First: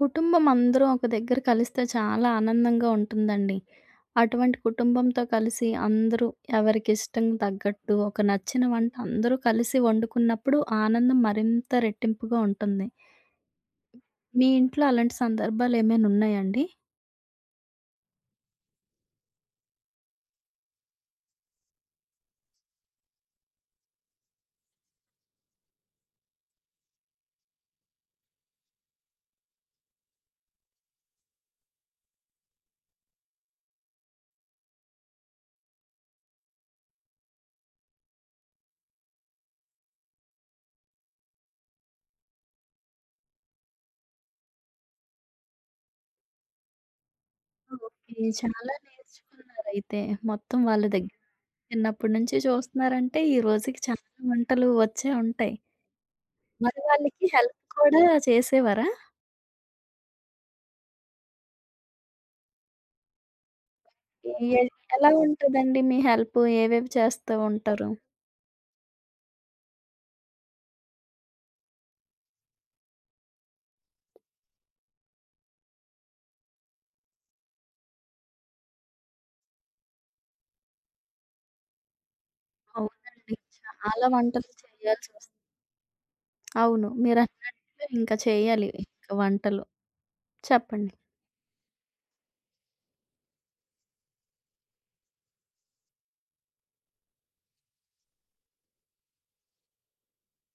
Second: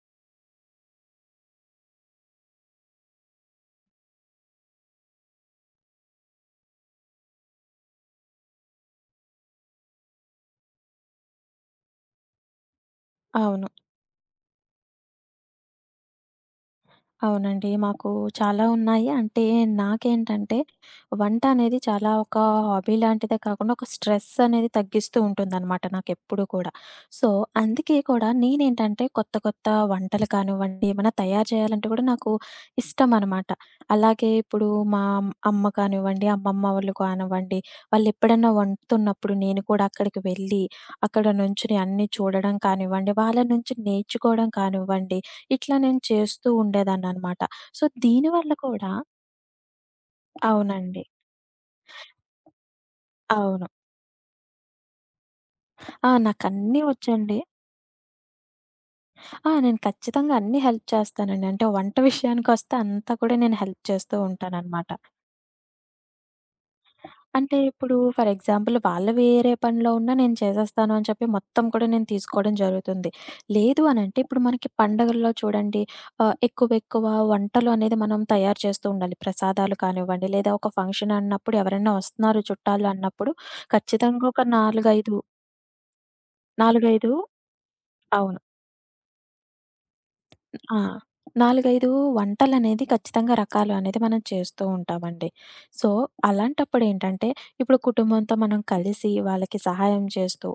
కుటుంబం అందరూ ఒక దగ్గర కలిస్తే చాలా ఆనందంగా ఉంటుందండి. అటువంటి కుటుంబంతో కలిసి అందరూ ఎవరికిష్టం తగ్గట్టు ఒక నచ్చిన వంట అందరూ కలిసి వండుకున్నప్పుడు ఆనందం మరింత రెట్టింపుగా ఉంటుంది. అవును. మీ ఇంట్లో అలాంటి సందర్భాలేమైనా ఉన్నాయండి? అవునండి. మాకు చాలా ఉన్నాయి. అంటే నాకేంటంటే వంట అనేది చాలా ఒక హాబీ లాంటిదే కాకుండా ఒక స్ట్రెస్ అనేది తగ్గిస్తూ ఉంటుందనమాట నాకెప్పుడు కూడా. సో, అందుకే కూడా కొత్త కొత్త వంటలు కానివ్వండి, ఏమైనా తయారు చేయాలంటే కూడా నాకు ఇష్టమనమాట. అలాగే ఇప్పుడు మా అమ్మ కానివ్వండి, అమ్మమ్మ వాళ్ళు కానివ్వండి, వాళ్ళెప్పుడన్నా వండుతున్నప్పుడు నేను కూడా అక్కడికి వెళ్ళి, అక్కడ నుంచుని అన్నీ చూడడం కానివ్వండి, వాళ్ళ నుంచి నేర్చుకోవడం కానివ్వండి, ఇట్లా నేను చేస్తూ ఉండేదాన్ననమాట. ఓకే. దీనివల్ల చాలా కూడా నేర్చుకున్నారైతే. మొత్తం వాళ్ళ అవునండి. దగ్గర చిన్నప్పటి నుంచి చూస్తున్నారంటే ఈ అవును. రోజుకి చాలా వంటలు వచ్చే ఉంటాయి. ఆ! మరి నాకన్నీ వాళ్ళకి ఒచ్చండి. హెల్ప్ కూడా చేసేవారా? ఆ! నేను ఖచ్చితంగా అన్నీ హెల్ప్ చేస్తానండి. అంటే వంట విషయానికొస్తే అంతా కూడా నేను హెల్ప్ చేస్తూ ఎ ఉంటాననమాట. ఎలా ఉంటదండి మీ హెల్ప్? ఏవేవి చేస్తూ అంటే ఉంటారు? ఇప్పుడు ఫర్ ఎగ్జాంపుల్ వాళ్ళు వేరే పనిలో ఉన్నా నేను చేసేస్తాను అని చెప్పి మొత్తం కూడా నేను తీసుకోవడం జరుగుతుంది. లేదు అనంటే ఇప్పుడు మనకి పండగల్లో చూడండి ఎక్కువెక్కువ వంటలు అనేది మనం తయారు చేస్తూ ఉండాలి. ప్రసాదాలు కానివ్వండి లేదా ఒక ఫంక్షన్ అన్నప్పుడు ఎవరైనా వస్తున్నారు చుట్టాలు అన్నప్పుడు అవునండి. చాలా ఖచ్చితంగా ఒక వంటలు 4, 5 చేయాల్సొస్తుంది. 4, అవును, 5 మీరన్నట్టుగా ఇంకా అవును. చేయాలి ఇంక వంటలు. ఆ! చెప్పండి. 4, 5 వంటలనేది ఖచ్చితంగా రకాలు అనేది మనం చేస్తూ ఉంటామండి. సో, అలాంటప్పుడేంటంటే ఇప్పుడు కుటుంబంతో మనం కలిసి వాళ్ళకి సహాయం చేస్తూ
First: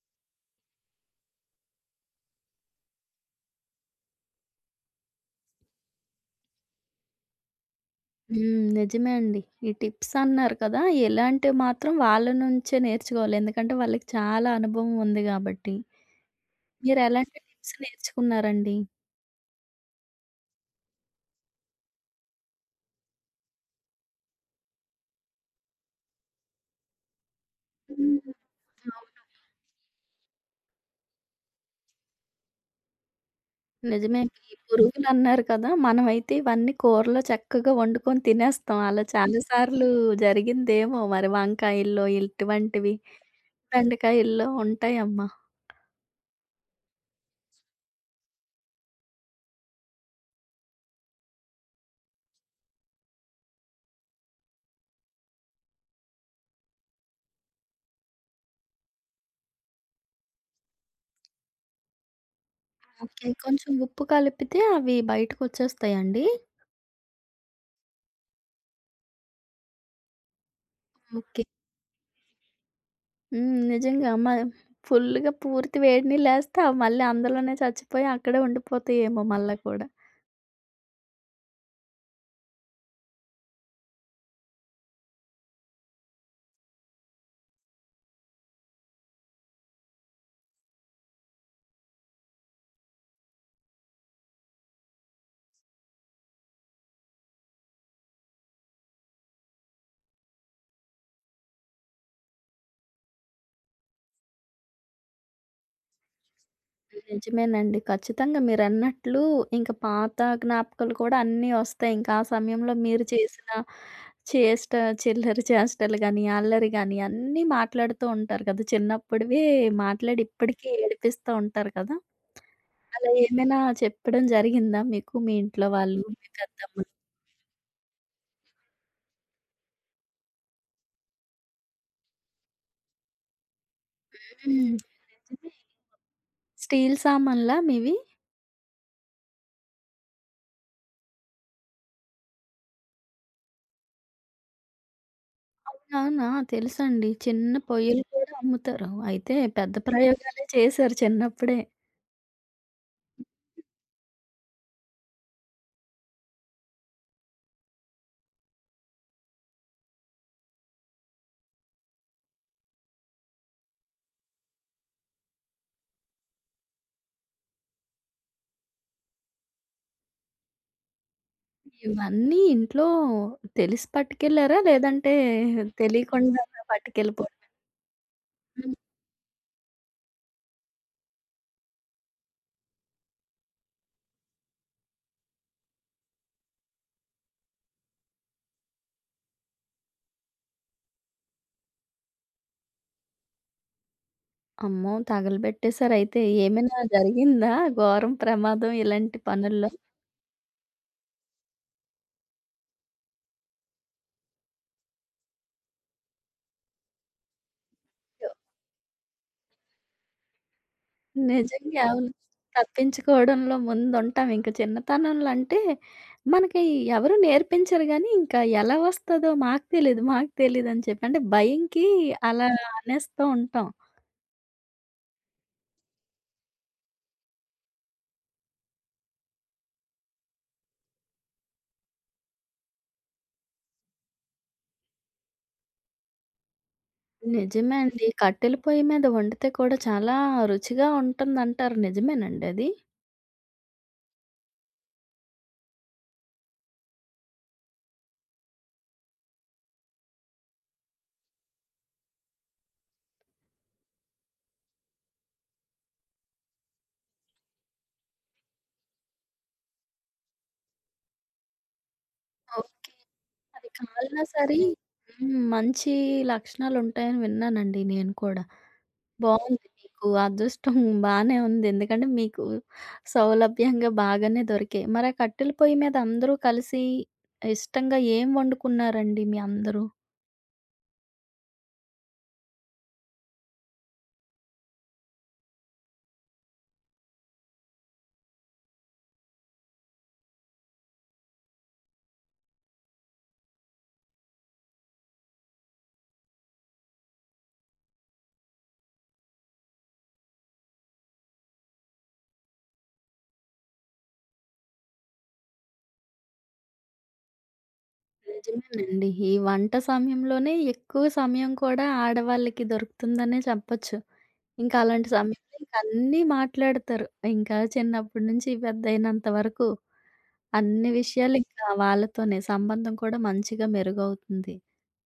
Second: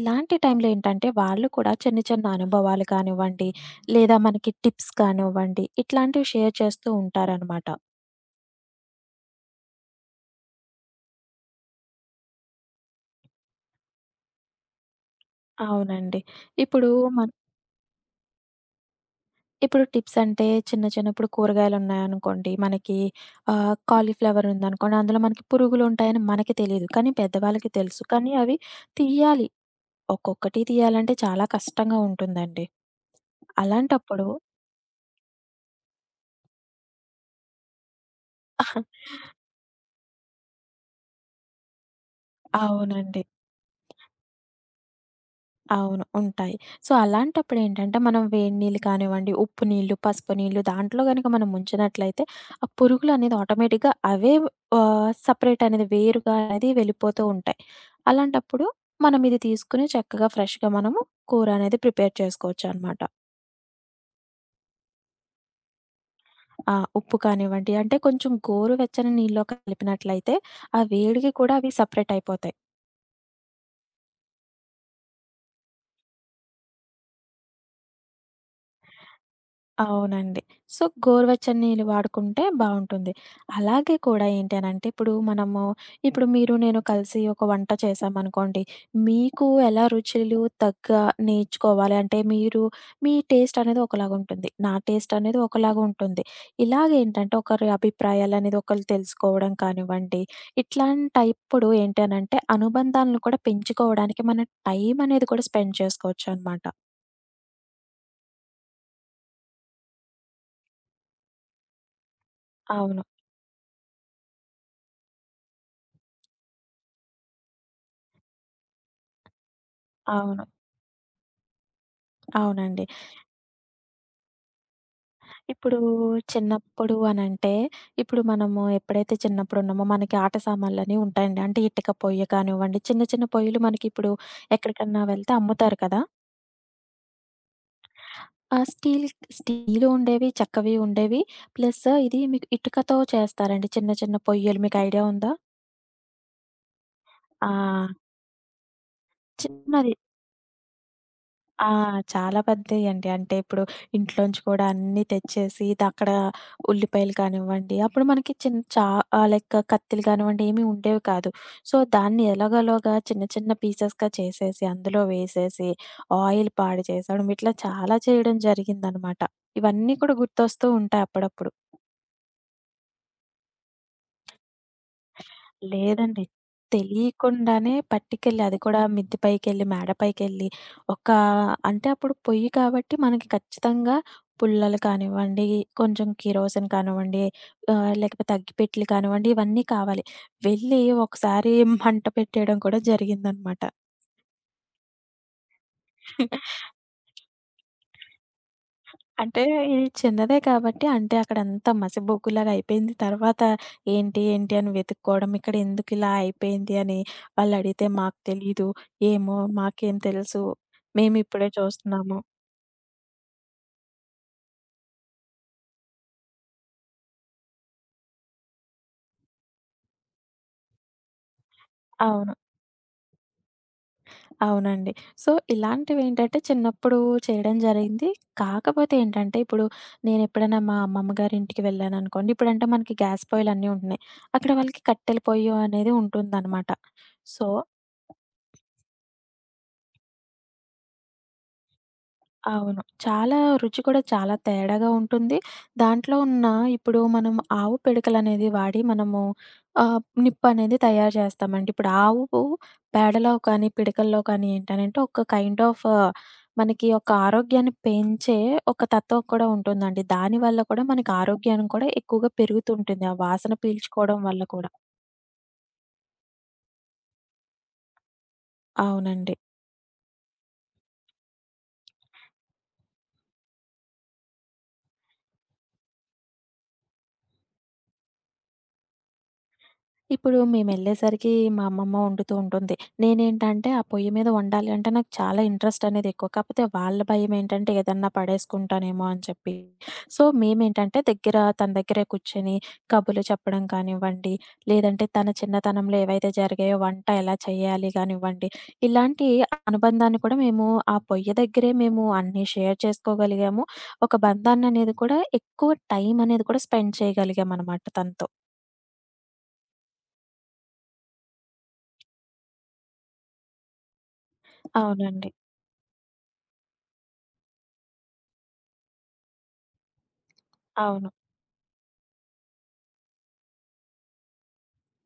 ఇలాంటి టైంలో ఏంటంటే, వాళ్ళు కూడా చిన్న చిన్న అనుభవాలు కానివ్వండి, లేదా మనకి టిప్స్ కానివ్వండి, ఇట్లాంటివి షేర్ చేస్తూ ఉంటారనమాట. హ్మ్. నిజమే అండి. ఈ టిప్స్ అన్నారు కదా! ఇలాంటివి మాత్రం వాళ్ళ నుంచే నేర్చుకోవాలి. ఎందుకంటే వాళ్ళకి చాలా అనుభవం ఉంది గాబట్టి. అవునండి. ఇప్పుడు మన్ మీరెలాంటి టిప్స్ నేర్చుకున్నారండి? ఇప్పుడు టిప్స్ అంటే చిన్న చిన్న ఇప్పుడు కూరగాయలున్నాయనుకోండి, మనకి కాలీఫ్లవర్ ఉందనుకోండి, అందులో మనకి పురుగులుంటాయని మనకి తెలీదు. కానీ పెద్దవాళ్ళకి తెలుసు. హ్మ్. కానీ అవి తీయాలి. ఒక్కొక్కటి తీయాలంటే చాలా కష్టంగా ఉంటుందండి. నిజమే. అలాంటప్పుడు ఈ పురుగులన్నారు కదా! మనమైతే ఇవన్నీ కూరలో చక్కగా వండుకొని తినేస్తాం. అలా చాలా సార్లు జరిగిందేమో మరి వంకాయల్లో ఇటువంటివి, అవునండి. బెండకాయల్లో ఉంటాయమ్మా. అవును. ఉంటాయి. అలాంటప్పుడేంటంటే, మనం వేడి నీళ్ళు కానివ్వండి, ఉప్పు నీళ్ళు, పసుపు నీళ్ళు దాంట్లో గనక మనం ముంచినట్లయితే, ఆ పురుగులనేది ఆటోమేటిక్‌గా అవే సెపరేట్ అనేది వేరుగా అనేది వెళ్ళిపోతూ ఉంటాయి. అలాంటప్పుడు మనం ఇది తీసుకొని చక్కగా ఫ్రెష్‌గా మనము కూర అనేది ప్రిపేర్ చేసుకోవచ్చనమాట. ఓకే. కొంచెం ఉప్పు కలిపితే అవి బయటకొచ్చేస్తాయండి? ఆ! ఉప్పు కానివ్వండి, అంటే కొంచెం గోరువెచ్చని నీళ్ళలో కలిపినట్లయితే, ఆ వేడికి ఓకే. కూడా అవి సెపరేట్ అయిపోతాయి. హ్మ్. నిజంగా మ ఫుల్లుగా పూర్తి వేడి నీళ్ళేస్తే అవి మళ్ళీ అందులోనే చచ్చిపోయి అక్కడే ఉండిపోతాయేమో మళ్ళా కూడా. అవునండి. గోరువెచ్చని నీళ్ళు వాడుకుంటే బావుంటుంది. అలాగే కూడా ఏంటి అనంటే, ఇప్పుడు మనము ఇప్పుడు మీరు నేను కలిసి ఒక వంట చేశామనుకోండి. మీకు ఎలా రుచులు తగ్గ నేర్చుకోవాలి అంటే, మీరు మీ టేస్ట్ అనేది ఒకలాగుంటుంది. నా టేస్ట్ అనేది ఒకలాగుంటుంది. ఇలాగేంటంటే, ఒకరి అభిప్రాయాలనేది ఒకళ్ళు తెలుసుకోవడం కానివ్వండి, ఇట్లాంటప్పుడు ఏంటి అనంటే, అనుబంధాలను కూడా పెంచుకోవడానికి మన టైం అనేది కూడా స్పెండ్ చేసుకోవచ్చనమాట. నిజమేనండి. ఖచ్చితంగా మీరన్నట్లు ఇంక పాత జ్ఞాపకాలు కూడా అన్నీ ఒస్తాయి. ఇంకా ఆ సమయంలో అవును. మీరు చేసిన చేష్ట, చిల్లర చేష్టలు గాని, అల్లరి గాని అన్నీ మాట్లాడుతూ ఉంటారు కదా! చిన్నప్పుడివే మాట్లాడి అవును. ఇప్పటికీ ఏడిపిస్తా ఉంటారు కదా! అవునండి. అలా ఏమైనా చెప్పడం జరిగిందా మీకు మీ ఇంట్లో ఇప్పుడు వాళ్ళు, మీ పెద్దమ్మలు? చిన్నప్పుడు అనంటే, ఇప్పుడు మనము ఎప్పుడైతే చిన్నప్పుడు ఉన్నామో మనకి ఆట సామాన్లన్నీ ఉంటాయండి. అంటే ఇటుక పొయ్య కానివ్వండి, చిన్న చిన్న పొయ్యలు మనకిప్పుడు హ్మ్. ఎక్కడికన్నా వెళ్తే అమ్ముతారు కదా! స్టీల్ సామాన్లా మీవి? ఆ స్టీలు ఉండేవి, చెక్కవి ఉండేవి. ప్లస్ ఇది మీకు ఇటుకతో చేస్తారండి చిన్న చిన్న పొయ్యలు మీకు ఐడియా ఉందా? అవునా! తెలుసండి. ఆ! చిన్న పొయ్యలు కూడా అమ్ముతారు. అయితే పెద్ద చిన్నది. ప్రయోగాలే చేశారు చిన్నప్పుడే. ఆ! చాలా పెద్దయండి. అంటే ఇప్పుడు ఇంట్లోంచి కూడా అన్నీ తెచ్చేసి ఇది అక్కడ ఉల్లిపాయలు కానివ్వండి, అప్పుడు మనకి చిన్న చా లైక్ కత్తిలు కానివ్వండి ఏమి ఉండేవి కాదు. దాన్ని ఎలాగోలాగా చిన్న చిన్న పీసెస్‌గా చేసేసి, అందులో వేసేసి, ఆయిల్ పాడు చేసేయడం ఇట్లా చాలా చేయడం జరిగిందనమాట. ఇవన్నీ కూడా గుర్తొస్తూ ఉంటాయి అప్పుడప్పుడు. ఇవన్నీ ఇంట్లో తెలిసి పట్టుకెళ్లారా? లేదంటే లేదండి. తెలియకుండా పట్టుకెళ్ళిపోయారా? తెలియకుండానే పట్టుకెళ్ళి అది కూడా మిద్ది పైకెళ్ళి, మేడ పైకెళ్ళి ఒకా అంటే అప్పుడు పొయ్యి కాబట్టి మనకి ఖచ్చితంగా పుల్లలు కానివ్వండి, కొంచెం కిరోసిన్ కానివ్వండి, లేకపోతే అగ్గిపెట్టెలు కానివ్వండి, ఇవన్నీ కావాలి. వెళ్ళి ఒకసారి మంట పెట్టేయడం కూడా జరిగిందనమాట. అమ్మో! తగలబెట్టేసారయితే. ఏమైనా జరిగిందా ఘోరం ప్రమాదం ఇలాంటి అంటే పనుల్లో? ఇది చిన్నదే కాబట్టి అంటే అక్కడంతా మసిబొగ్గులాగా అయిపోయింది. తర్వాత ఏంటి, ఏంటి అని వెతుక్కోవడం. ఇక్కడ ఎందుకిలా అయిపోయింది అని వాళ్ళడిగితే మాకు అయ్యో! తెలీదు. ఏమో మాకేం తెలుసు. మేమిప్పుడే నిజంగా అవును. చూస్తున్నాము. తప్పించుకోవడంలో ముందుంటాం. ఇంక చిన్నతనంలో అంటే మనకి ఎవరు నేర్పించరు గానీ, ఇంకా ఎలా వస్తదో మాకు తెలీదు, మాకు తెలీదని చెప్పి. అంటే భయంకి అవును. అలా అనేస్తూ ఉంటాం. అవునండి. ఇలాంటివేంటంటే చిన్నప్పుడు చేయడం జరిగింది. కాకపోతే ఏంటంటే ఇప్పుడు నేనెప్పుడైనా మా అమ్మమ్మ గారింటికి వెళ్ళాననుకోండి. ఇప్పుడంటే మనకి గ్యాస్ పొయ్యిలన్నీ ఉంటున్నాయి. అక్కడ వాళ్ళకి కట్టెల పొయ్యి అనేది ఉంటుందనమాట. సో నిజమే అండి. కట్టెల పొయ్యి మీద వండితే కూడా చాలా రుచిగా ఉంటుందంటారు. నిజమేనండి అది? అవును. చాలా రుచి కూడా చాలా తేడాగా ఉంటుంది. దాంట్లో ఉన్న ఇప్పుడు మనం ఆవు పిడకలనేది వాడి మనము నిప్పనేది తయారు చేస్తామండి. ఇప్పుడు ఆవు పేడలో కానీ, పిడకల్లో కానీ ఏంటనంటే ఒక కైండ్ ఆఫ్ మనకి ఒక ఆరోగ్యాన్ని పెంచే ఒక తత్వం కూడా ఉంటుందండి. దానివల్ల కూడా మనకి ఆరోగ్యం కూడా ఎక్కువగా ఓకే. పెరుగుతుంటుంది. ఆ వాసన అది పీల్చుకోవడం కాలినా వల్ల సరే కూడా. హ్మ్. మంచి లక్షణాలుంటాయని విన్నానండి నేను కూడా. అవునండి. బావుంది. మీకు అదృష్టం బానే ఉంది. ఎందుకంటే మీకు సౌలభ్యంగా బాగానే దొరికాయి. మరి ఆ కట్టెల పొయ్యి మీద అందరూ కలిసి ఇష్టంగా ఏం వండుకున్నారండి మీ అందరూ? ఇప్పుడు మేమెళ్ళేసరికి మా అమ్మమ్మ వండుతూ ఉంటుంది. నేనేంటంటే ఆ పొయ్యి మీద వండాలి అంటే నాకు చాలా ఇంట్రెస్ట్ అనేది ఎక్కువ. కాకపోతే వాళ్ళ భయమేంటంటే ఏదన్నా పడేసుకుంటానేమో అని చెప్పి. సో, మేమేంటంటే దగ్గర తన దగ్గరే కూర్చొని కబుర్లు చెప్పడం కానివ్వండి, లేదంటే తన చిన్నతనంలో ఏవైతే జరిగాయో వంట ఎలా చేయాలి గానివ్వండి, ఇలాంటి అనుబంధాన్ని కూడా మేము ఆ పొయ్యి దగ్గరే మేము అన్నీ షేర్ చేసుకోగలిగాము. ఒక బంధాన్ననేది కూడా ఎక్కువ టైం అనేది కూడా స్పెండ్ చేయగలిగామనమాట తనతో. నిజమేనండి. ఈ వంట సమయంలోనే ఎక్కువ సమయం కూడా ఆడవాళ్ళకి దొరుకుతుందనే చెప్పొచ్చు. ఇంకా అలాంటి అవునండి. సమయంలో ఇంక అన్నీ మాట్లాడతారు. ఇంకా చిన్నప్పటి నుంచి పెద్దయినంత వరకు అన్ని అవును. విషయాలు ఇంకా వాళ్ళతోనే సంబంధం కూడా మంచిగా మెరుగవుతుంది.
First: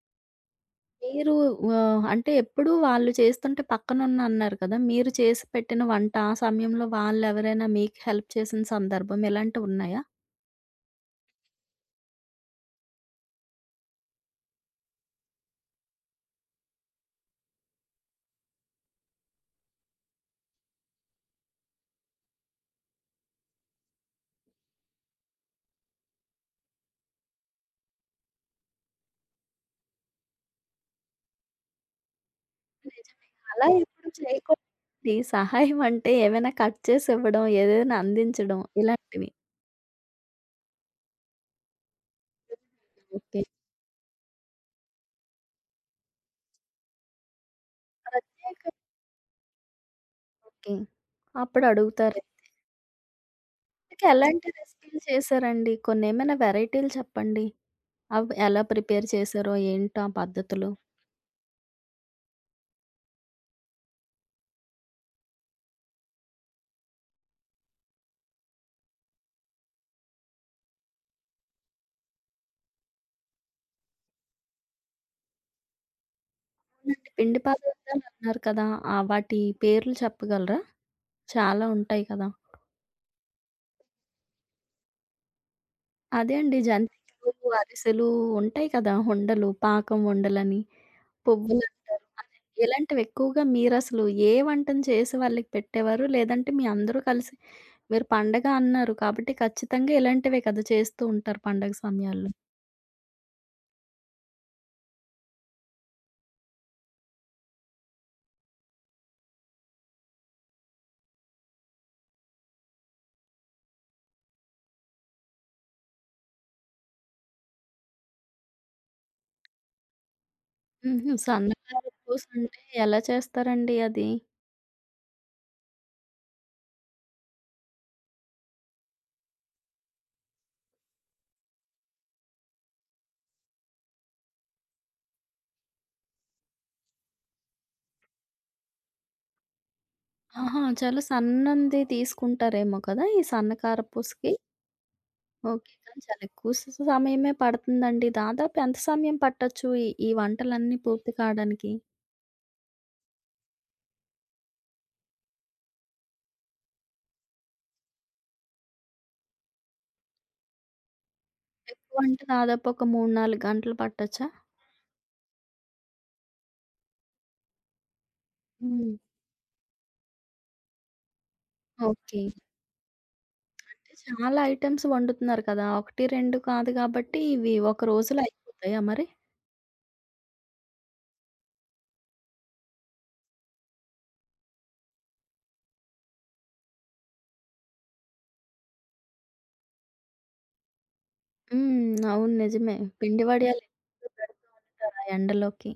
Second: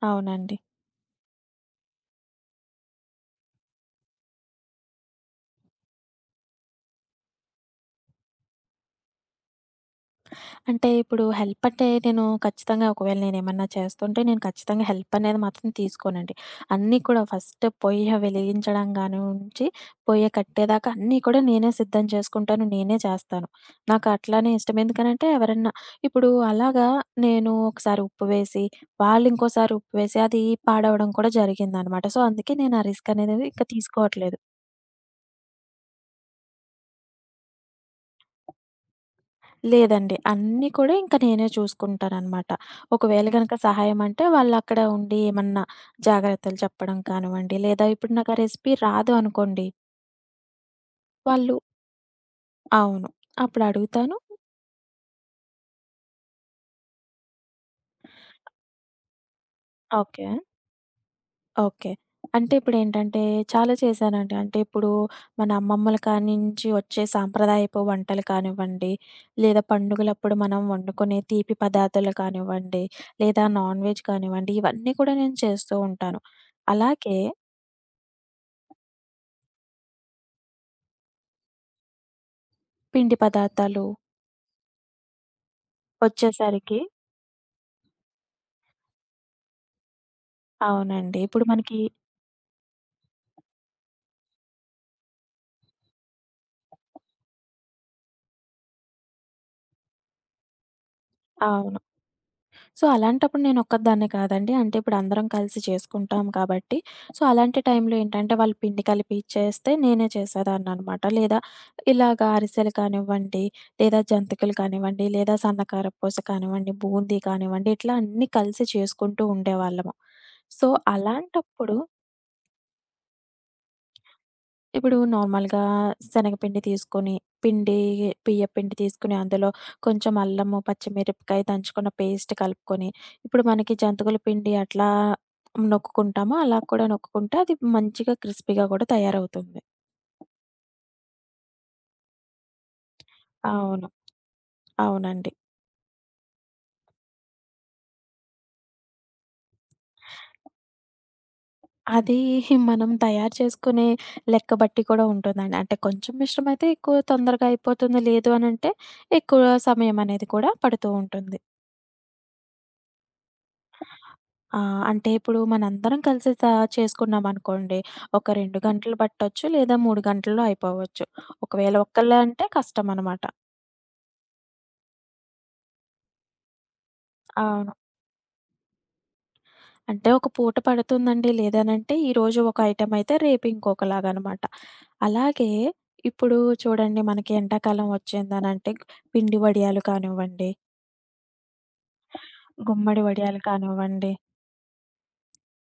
అవునండి. మీరు అంటే ఎప్పుడు వాళ్ళు చేస్తుంటే పక్కనున్నా అన్నారు కదా! మీరు చేసి పెట్టిన వంట ఆ సమయంలో వాళ్ళెవరైనా మీకు హెల్ప్ చేసిన సందర్భం ఇలాంటివున్నాయా? అంటే ఇప్పుడు హెల్ప్ అంటే నేను ఖచ్చితంగా ఒకవేళ నేనేమన్నా చేస్తుంటే నేను ఖచ్చితంగా హెల్ప్ అనేది మాత్రం తీసుకోనండి. అన్నీ కూడా ఫస్ట్ పొయ్య వెలిగించడం గానుంచి, పొయ్య కట్టేదాకా అన్నీ కూడా నేనే సిద్ధం చేసుకుంటాను. నేనే చేస్తాను. నాకు అట్లానే ఇష్టం. ఎందుకనంటే ఎవరన్నా ఇప్పుడు అలాగా నేను ఒకసారి ఉప్పు వేసి, వాళ్ళు ఇంకోసారి ఉప్పు వేసి అది పాడవడం కూడా జరిగిందనమాట. అందుకే నేను ఆ రిస్క్ నిజం. అనేది ఇంక అలా ఎప్పుడు తీసుకోవట్లేదు. చేయకూడదు. ఈ సహాయం అంటే ఏవైనా కట్ చేసి ఇవ్వడం, ఏదైనా అందించడం ఇలాంటివి. లేదండి. అన్నీ కూడా ఇంక నేనే చూసుకుంటాననమాట. ఒకవేళ ఓకే. గనక సహాయం అంటే వాళ్ళక్కడ ఉండి ఏమన్నా జాగ్రత్తలు చెప్పడం కానివ్వండి, లేదా ఇప్పుడు నాకు ఆ ప్రత్యేక రెసిపీ రాదు అనుకోండి, ఓకే. వాళ్ళు అప్పుడు అడుగుతారు. అవును. ఇంతకీ అప్పుడడుగుతాను. ఎలాంటి రెసిపీలు చేశారండి? కొన్నేమైనా వెరైటీలు చెప్పండి. అవి ఎలా ప్రిపేర్ చేశారో? ఏంటో ఆ ఓకే. పద్ధతులు? ఓకే. అంటే ఇప్పుడేంటంటే చాలా చేశానండి. అంటే ఇప్పుడు మన అమ్మమ్మల కానించి వచ్చే సాంప్రదాయపు వంటలు కానివ్వండి, లేదా పండుగలప్పుడు మనం వండుకునే తీపి పదార్థాలు కానివ్వండి, లేదా నాన్ వెజ్ కానివ్వండి, ఇవన్నీ కూడా నేను చేస్తూ ఉంటాను. అవునండి. అలాగే పిండి పదార్థాలన్నారు కదా! ఆ వాటి పేర్లు చెప్పగలరా? చాలా ఉంటాయి కదా! పిండి పదార్థాలు అదే అండి వచ్చేసరికి జంతికలు, అరిసెలు ఉంటాయి కదా! ఉండలు, పాకం ఉండలని, అవునండి. ఇప్పుడు మనకి పువ్వులంటారు. అదే ఇలాంటివి ఎక్కువగా మీరసలు ఏ వంటను చేసి వాళ్ళకి పెట్టేవారు? లేదంటే మీ అందరూ కలిసి మీరు పండగ అన్నారు కాబట్టి ఖచ్చితంగా ఇలాంటివే కదా! చేస్తూ ఉంటారు పండగ అవును. సమయాల్లో. అలాంటప్పుడు నేను ఒక్కదాన్నే కాదండి. అంటే ఇప్పుడు అందరం కలిసి చేసుకుంటాం కాబట్టి, అలాంటి టైంలో ఏంటంటే వాళ్ళు పిండి కలిపి ఇచ్చేస్తే నేనే చేసేదాన్ననమాట. లేదా ఇలాగ అరిసెలు కానివ్వండి, లేదా జంతికలు కానివ్వండి, లేదా సన్నకారపూస కానివ్వండి, బూందీ కానివ్వండి, ఇట్లా అన్నీ కలిసి చేసుకుంటూ ఉండేవాళ్ళము. సో, హుహు. అలాంటప్పుడు సన్నకార పూస అంటే ఎలా చేస్తారండి అది? ఇప్పుడు నార్మల్‌గా శనగపిండి తీసుకొని, పిండి బియ్యపిండి తీసుకొని, అందులో కొంచెం అల్లము, పచ్చిమిరపకాయ దంచుకున్న పేస్ట్ కలుపుకొని, ఇప్పుడు మనకి జంతికల పిండి అట్లా నొక్కుకుంటామో, అలా కూడా నొక్కుకుంటే అది మంచిగా క్రిస్పీగా కూడా తయారవుతుంది. ఆహా! చాలా సన్నంది తీసుకుంటారేమో కదా! ఈ సన్నకార అవును. పూసకి? అవునండి. ఓకే. కానీ చాలా ఎక్కువ సమయమే పడుతుందండి. దాదాపు ఎంత సమయం పట్టొచ్చు ఈ ఈ వంటలన్నీ పూర్తి కాడానికి? అది మనం తయారు చేసుకునే లెక్క బట్టి కూడా ఉంటుందండి. అంటే కొంచెం మిశ్రమం అయితే ఎక్కువ తొందరగా అయిపోతుంది. లేదు అనంటే ఎక్కువ సమయం అనేది కూడా పడుతూ ఉంటుంది. ఎక్కువంటే దాదాపు ఒక 3, 4 గంటలు పట్టొచ్చా? ఆ! అంటే ఇప్పుడు మనందరం కలిసి చేసుకున్నామనుకోండి, ఒక 2 హ్మ్. గంటలు పట్టొచ్చు, లేదా 3 గంటల్లో అయిపోవచ్చు. ఒకవేళ ఒక్కళ్ళే ఓకే. అంటే కష్టమనమాట. అంటే చాలా ఐటెమ్స్ వండుతున్నారు కదా! 1, 2 కాదు కాబట్టి ఇవి అవును. ఒక రోజులో అయిపోతాయా మరి? అంటే ఒక పూట పడుతుందండి. లేదనంటే ఈరోజు ఒక ఐటెమ్ అయితే రేపు ఇంకొకలాగనమాట. అలాగే ఇప్పుడు చూడండి మనకి ఎండాకాలం వచ్చిందనంటే పిండి వడియాలు కానివ్వండి, హ్మ్. అవును నిజమే. గుమ్మడి పిండి వడియాలు వడియాలు కానివ్వండి ఎక్కువగా పెడుతూ ఉంటారు ఆ ఎండలోకి.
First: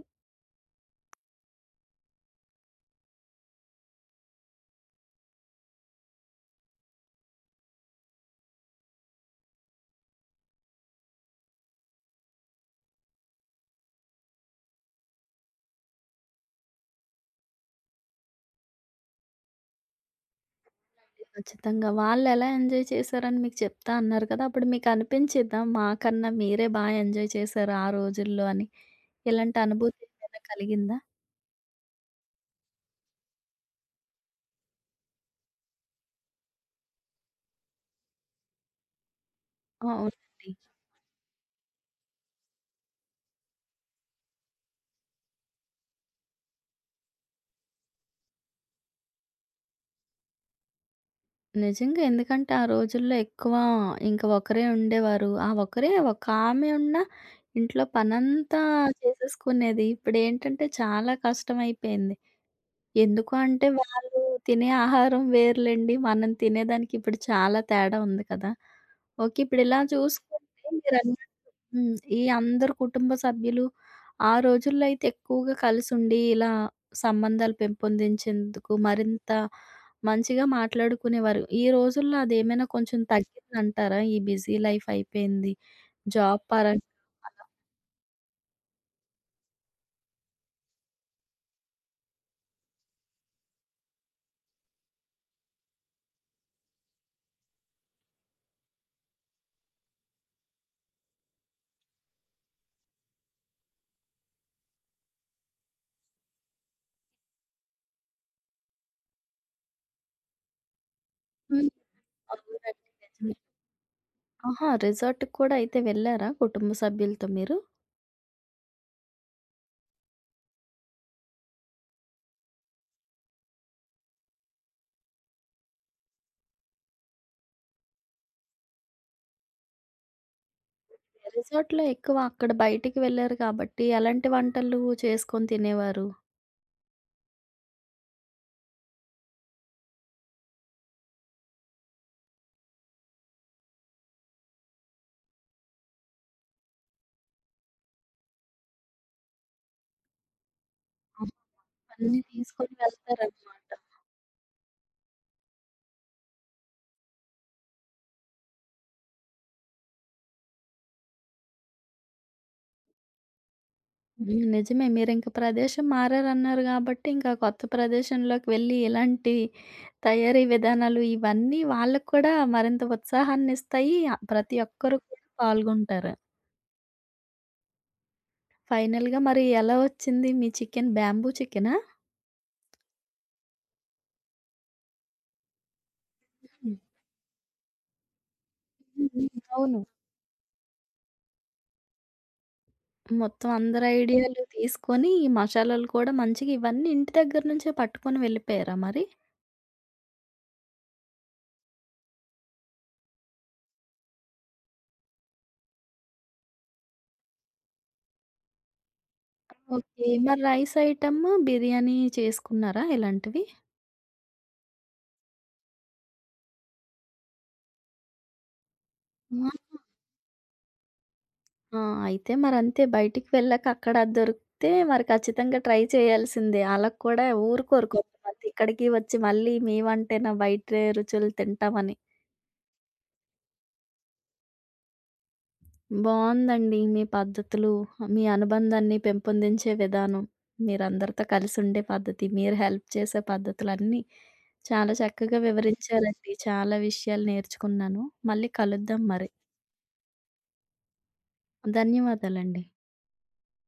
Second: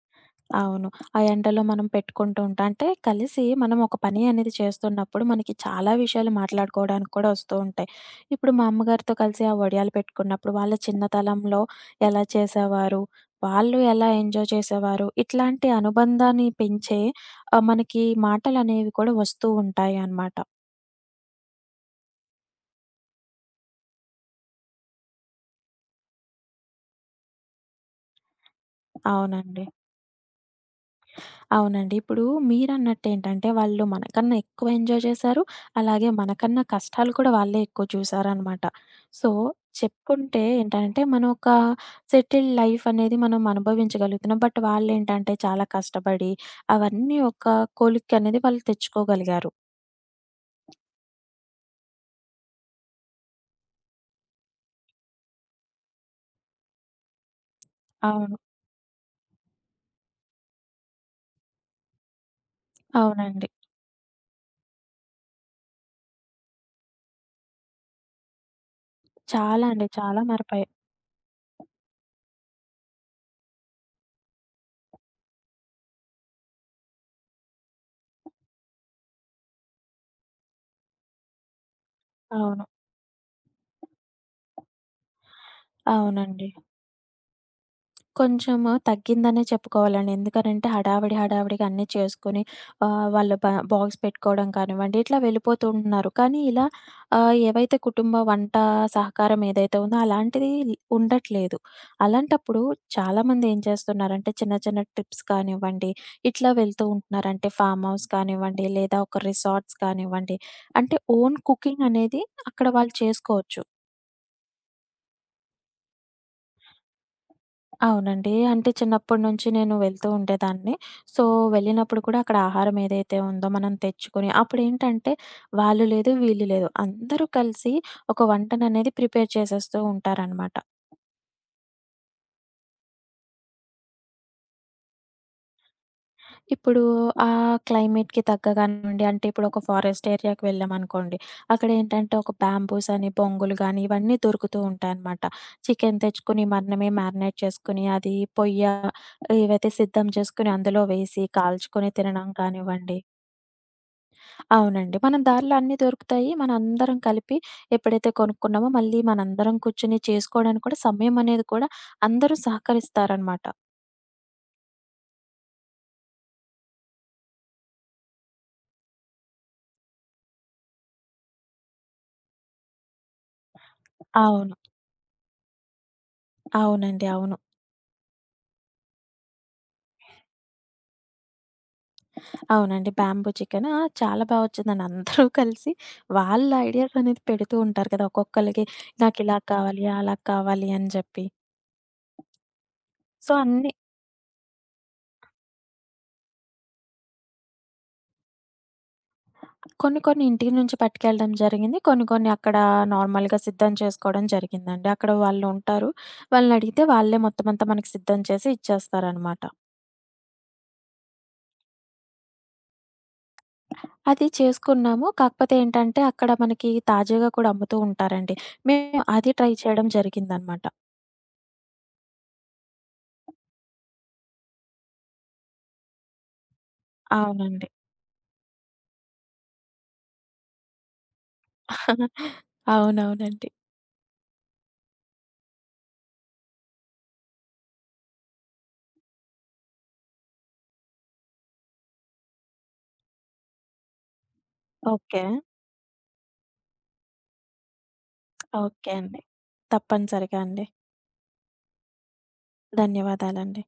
అవును. ఆ ఎండలో మనం పెట్టుకుంటూ ఉంటాం. అంటే కలిసి మనం ఒక పని అనేది చేస్తున్నప్పుడు మనకి చాలా విషయాలు మాట్లాడుకోవడానికి కూడా వస్తూ ఉంటాయి. ఇప్పుడు మా అమ్మగారితో కలిసి ఆ వడియాలు పెట్టుకున్నప్పుడు వాళ్ళ చిన్నతనంలో ఎలా చేసేవారు? వాళ్ళు ఎలా ఎంజాయ్ చేసేవారు? ఇట్లాంటి అనుబంధాన్ని పెంచే మనకి మాటలనేవి కూడా వస్తూ ఉంటాయన్నమాట. ఖచ్చితంగా. వాళ్ళెలా ఎంజాయ్ చేశారని మీకు చెప్తా అన్నారు కదా! అప్పుడు మీకు అనిపించిద్దా? మాకన్నా మీరే బా ఎంజాయ్ చేశారు ఆ రోజుల్లో అని? ఇలాంటి అవునండి. అనుభూతి ఏమైనా కలిగిందా? అవునండి. ఇప్పుడు మీరన్నట్టేంటంటే, వాళ్ళు మనకన్నా ఎక్కువ ఎంజాయ్ చేశారు. అలాగే మనకన్నా కష్టాలు కూడా వాళ్ళే ఎక్కువ చూసారనమాట. సో, ఆ! చెప్పుకుంటే అవునండి. ఏంటంటే, మనం ఒక సెటిల్డ్ లైఫ్ అనేది మనం అనుభవించగలుగుతున్నాం. బట్ వాళ్ళేంటంటే, చాలా కష్టపడి, అవన్నీ ఒక కొలిక్కనేది వాళ్ళు తెచ్చుకోగలిగారు. నిజంగా ఎందుకంటే ఆ రోజుల్లో ఎక్కువ ఇంకా ఒకరే ఉండేవారు. ఆ ఒకరే ఒక ఆమె ఉన్నా ఇంట్లో అవును. పనంతా చేసేసుకునేది. ఇప్పుడేంటంటే చాలా కష్టమైపోయింది. ఎందుకు అవునండి. అంటే వాళ్ళు తినే ఆహారం వేరులెండి. మనం తినేదానికి ఇప్పుడు చాలా తేడా ఉంది కదా! ఓకే. ఇప్పుడు చాలా ఇలా అండి. చాలా మారిపోయాయి. చూసుకుంటే మీరన్ హ్మ్. ఈ అందరు కుటుంబ సభ్యులు ఆ రోజుల్లో అయితే ఎక్కువగా కలిసుండి, ఇలా సంబంధాలు పెంపొందించేందుకు మరింత మంచిగా మాట్లాడుకునేవారు. ఈ రోజుల్లో అదేమైనా అవును. కొంచెం తగ్గిందంటారా? ఈ బిజీ లైఫ్ అయిపోయింది. జాబ్ అవునండి. పరంగా అలా. కొంచెము తగ్గిందనే చెప్పుకోవాలండి. ఎందుకనంటే హడావిడి, హడావిడిగా అన్నీ చేసుకొని వాళ్ళు బ బాక్స్ పెట్టుకోవడం కానివ్వండి, ఇట్లా వెళ్ళిపోతూ ఉంటున్నారు. కానీ ఇలా ఏవైతే కుటుంబ వంట సహకారం ఏదైతే ఉందో అలాంటిది ఉండట్లేదు. అలాంటప్పుడు చాలామంది ఏం చేస్తున్నారంటే చిన్న చిన్న ట్రిప్స్ కానివ్వండి, ఇట్లా వెళ్తూ ఉంటున్నారు. అంటే ఫార్మ్ హౌస్ కానివ్వండి, లేదా ఒక రిసార్ట్స్ కానివ్వండి, అంటే ఓన్ హ్మ్. కుకింగ్ అనేది అక్కడ అవునండి. వాళ్ళు నిజమే. చేసుకోవచ్చు. ఆహా! రిసార్ట్‌కి కూడా అయితే వెళ్లారా కుటుంబ సభ్యులతో మీరు? అవునండి. అంటే చిన్నప్పటి నుంచి నేను వెళ్తూ ఉండేదాన్ని. సో, వెళ్ళినప్పుడు కూడా అక్కడ ఆహారం ఏదైతే ఉందో మనం తెచ్చుకొని అప్పుడేంటంటే వాళ్ళు లేదు, వీళ్ళు లేదు అందరూ కలిసి ఒక వంటననేది ప్రిపేర్ చేసేస్తూ ఉంటారనమాట. రిసార్ట్‌లో ఎక్కువ అక్కడ బయటికి వెళ్లారు కాబట్టి ఎలాంటి వంటలు చేసుకొని తినేవారు? ఇప్పుడు ఆ క్లైమేట్‌కి తగ్గ కానివ్వండి, అంటే ఇప్పుడు ఒక ఫారెస్ట్ ఏరియాకి వెళ్ళామనుకోండి, అక్కడ ఏంటంటే ఒక బ్యాంబూస్ అని, బొంగులు గాని ఇవన్నీ దొరుకుతూ ఉంటాయనమాట. చికెన్ తెచ్చుకొని మనమే మ్యారినేట్ చేసుకొని అది పొయ్య ఇవైతే సిద్ధం చేసుకొని అందులో వేసి కాల్చుకొని అన్నీ తినడం తీసుకొని కానివ్వండి. వెళ్తారనమాట. అవునండి. మన దారిలో అన్నీ దొరుకుతాయి. మనందరం కలిపి ఎప్పుడైతే కొనుక్కున్నామో మళ్ళీ మనందరం కూర్చొని చేసుకోవడానికి కూడా సమయం అనేది కూడా అందరూ సహకరిస్తారనమాట. హ్మ్. నిజమే. మీరింక ప్రదేశం మారారన్నారు గాబట్టి, ఇంకా కొత్త ప్రదేశంలోకి వెళ్ళి ఇలాంటి తయారీ విధానాలు ఇవన్నీ వాళ్ళకి కూడా మరింత ఉత్సాహాన్నిస్తాయి. అవును. ప్రతి ఒక్కరు కూడా పాల్గొంటారు. అవునండి. అవును. ఫైనల్‌గా మరి ఎలా వచ్చింది మీ చికెన్? బ్యాంబూ చికెనా? అవునండి. బాంబూ చికెన్ ఆ! చాలా బా వచ్చిందండి. అందరూ కలిసి వాళ్ళ హ్మ్. ఐడియాస్ అనేది పెడుతూ ఉంటారు కదా! ఒక్కొక్కళ్ళకి హ్మ్. నాకిలా అవును. కావాలి, అలా కావాలి అని జెప్పి. మొత్తం అన్నీ అందరి ఐడియాలు తీసుకొని, ఈ మసాలాలు కూడా మంచిగా ఇవన్నీ ఇంటి దగ్గర నుంచే పట్టుకొని వెళ్ళిపోయారా మరి? కొన్ని కొన్ని ఇంటి నుంచి పట్టుకెళ్ళడం జరిగింది. కొన్ని కొన్ని అక్కడ నార్మల్‌గా సిద్ధం చేసుకోవడం జరిగిందండి. అక్కడ వాళ్ళుంటారు. వాళ్ళనడిగితే వాళ్ళే మొత్తం అంతా మనకి సిద్ధం చేసి ఇచ్చేస్తారనమాట. ఓకే. మరి రైస్ ఐటమ్ బిర్యానీ చేసుకున్నారా ఇలాంటివి? అది చేసుకున్నాము. కాకపోతే ఏంటంటే అక్కడ మనకి తాజాగా కూడా అమ్ముతూ ఉంటారండి. మేము అది ట్రై చేయడం జరిగిందనమాట. ఆ! అయితే మరంతే బయటికి వెళ్ళాక అక్కడ అది దొరికితే మరి ఖచ్చితంగా ట్రై చేయాల్సిందే. ఆళ్ళకి కూడా అవునండి. ఊరుకోరు కొంతమంది ఇక్కడికి వచ్చి మళ్ళీ మేవంటేనా బయట రుచులు తింటామని. అవునవునండి. బావుందండి మీ పద్ధతులు, మీ అనుబంధాన్ని పెంపొందించే విధానం, మీరందరితో కలిసుండే పద్ధతి, మీరు హెల్ప్ చేసే పద్ధతులన్నీ చాలా ఓకే. చక్కగా వివరించారండి. చాలా విషయాలు నేర్చుకున్నాను. మళ్ళీ ఓకే కలుద్దాం అండి. మరి. తప్పనిసరిగా అండి. ధన్యవాదాలండి. ధన్యవాదాలండి.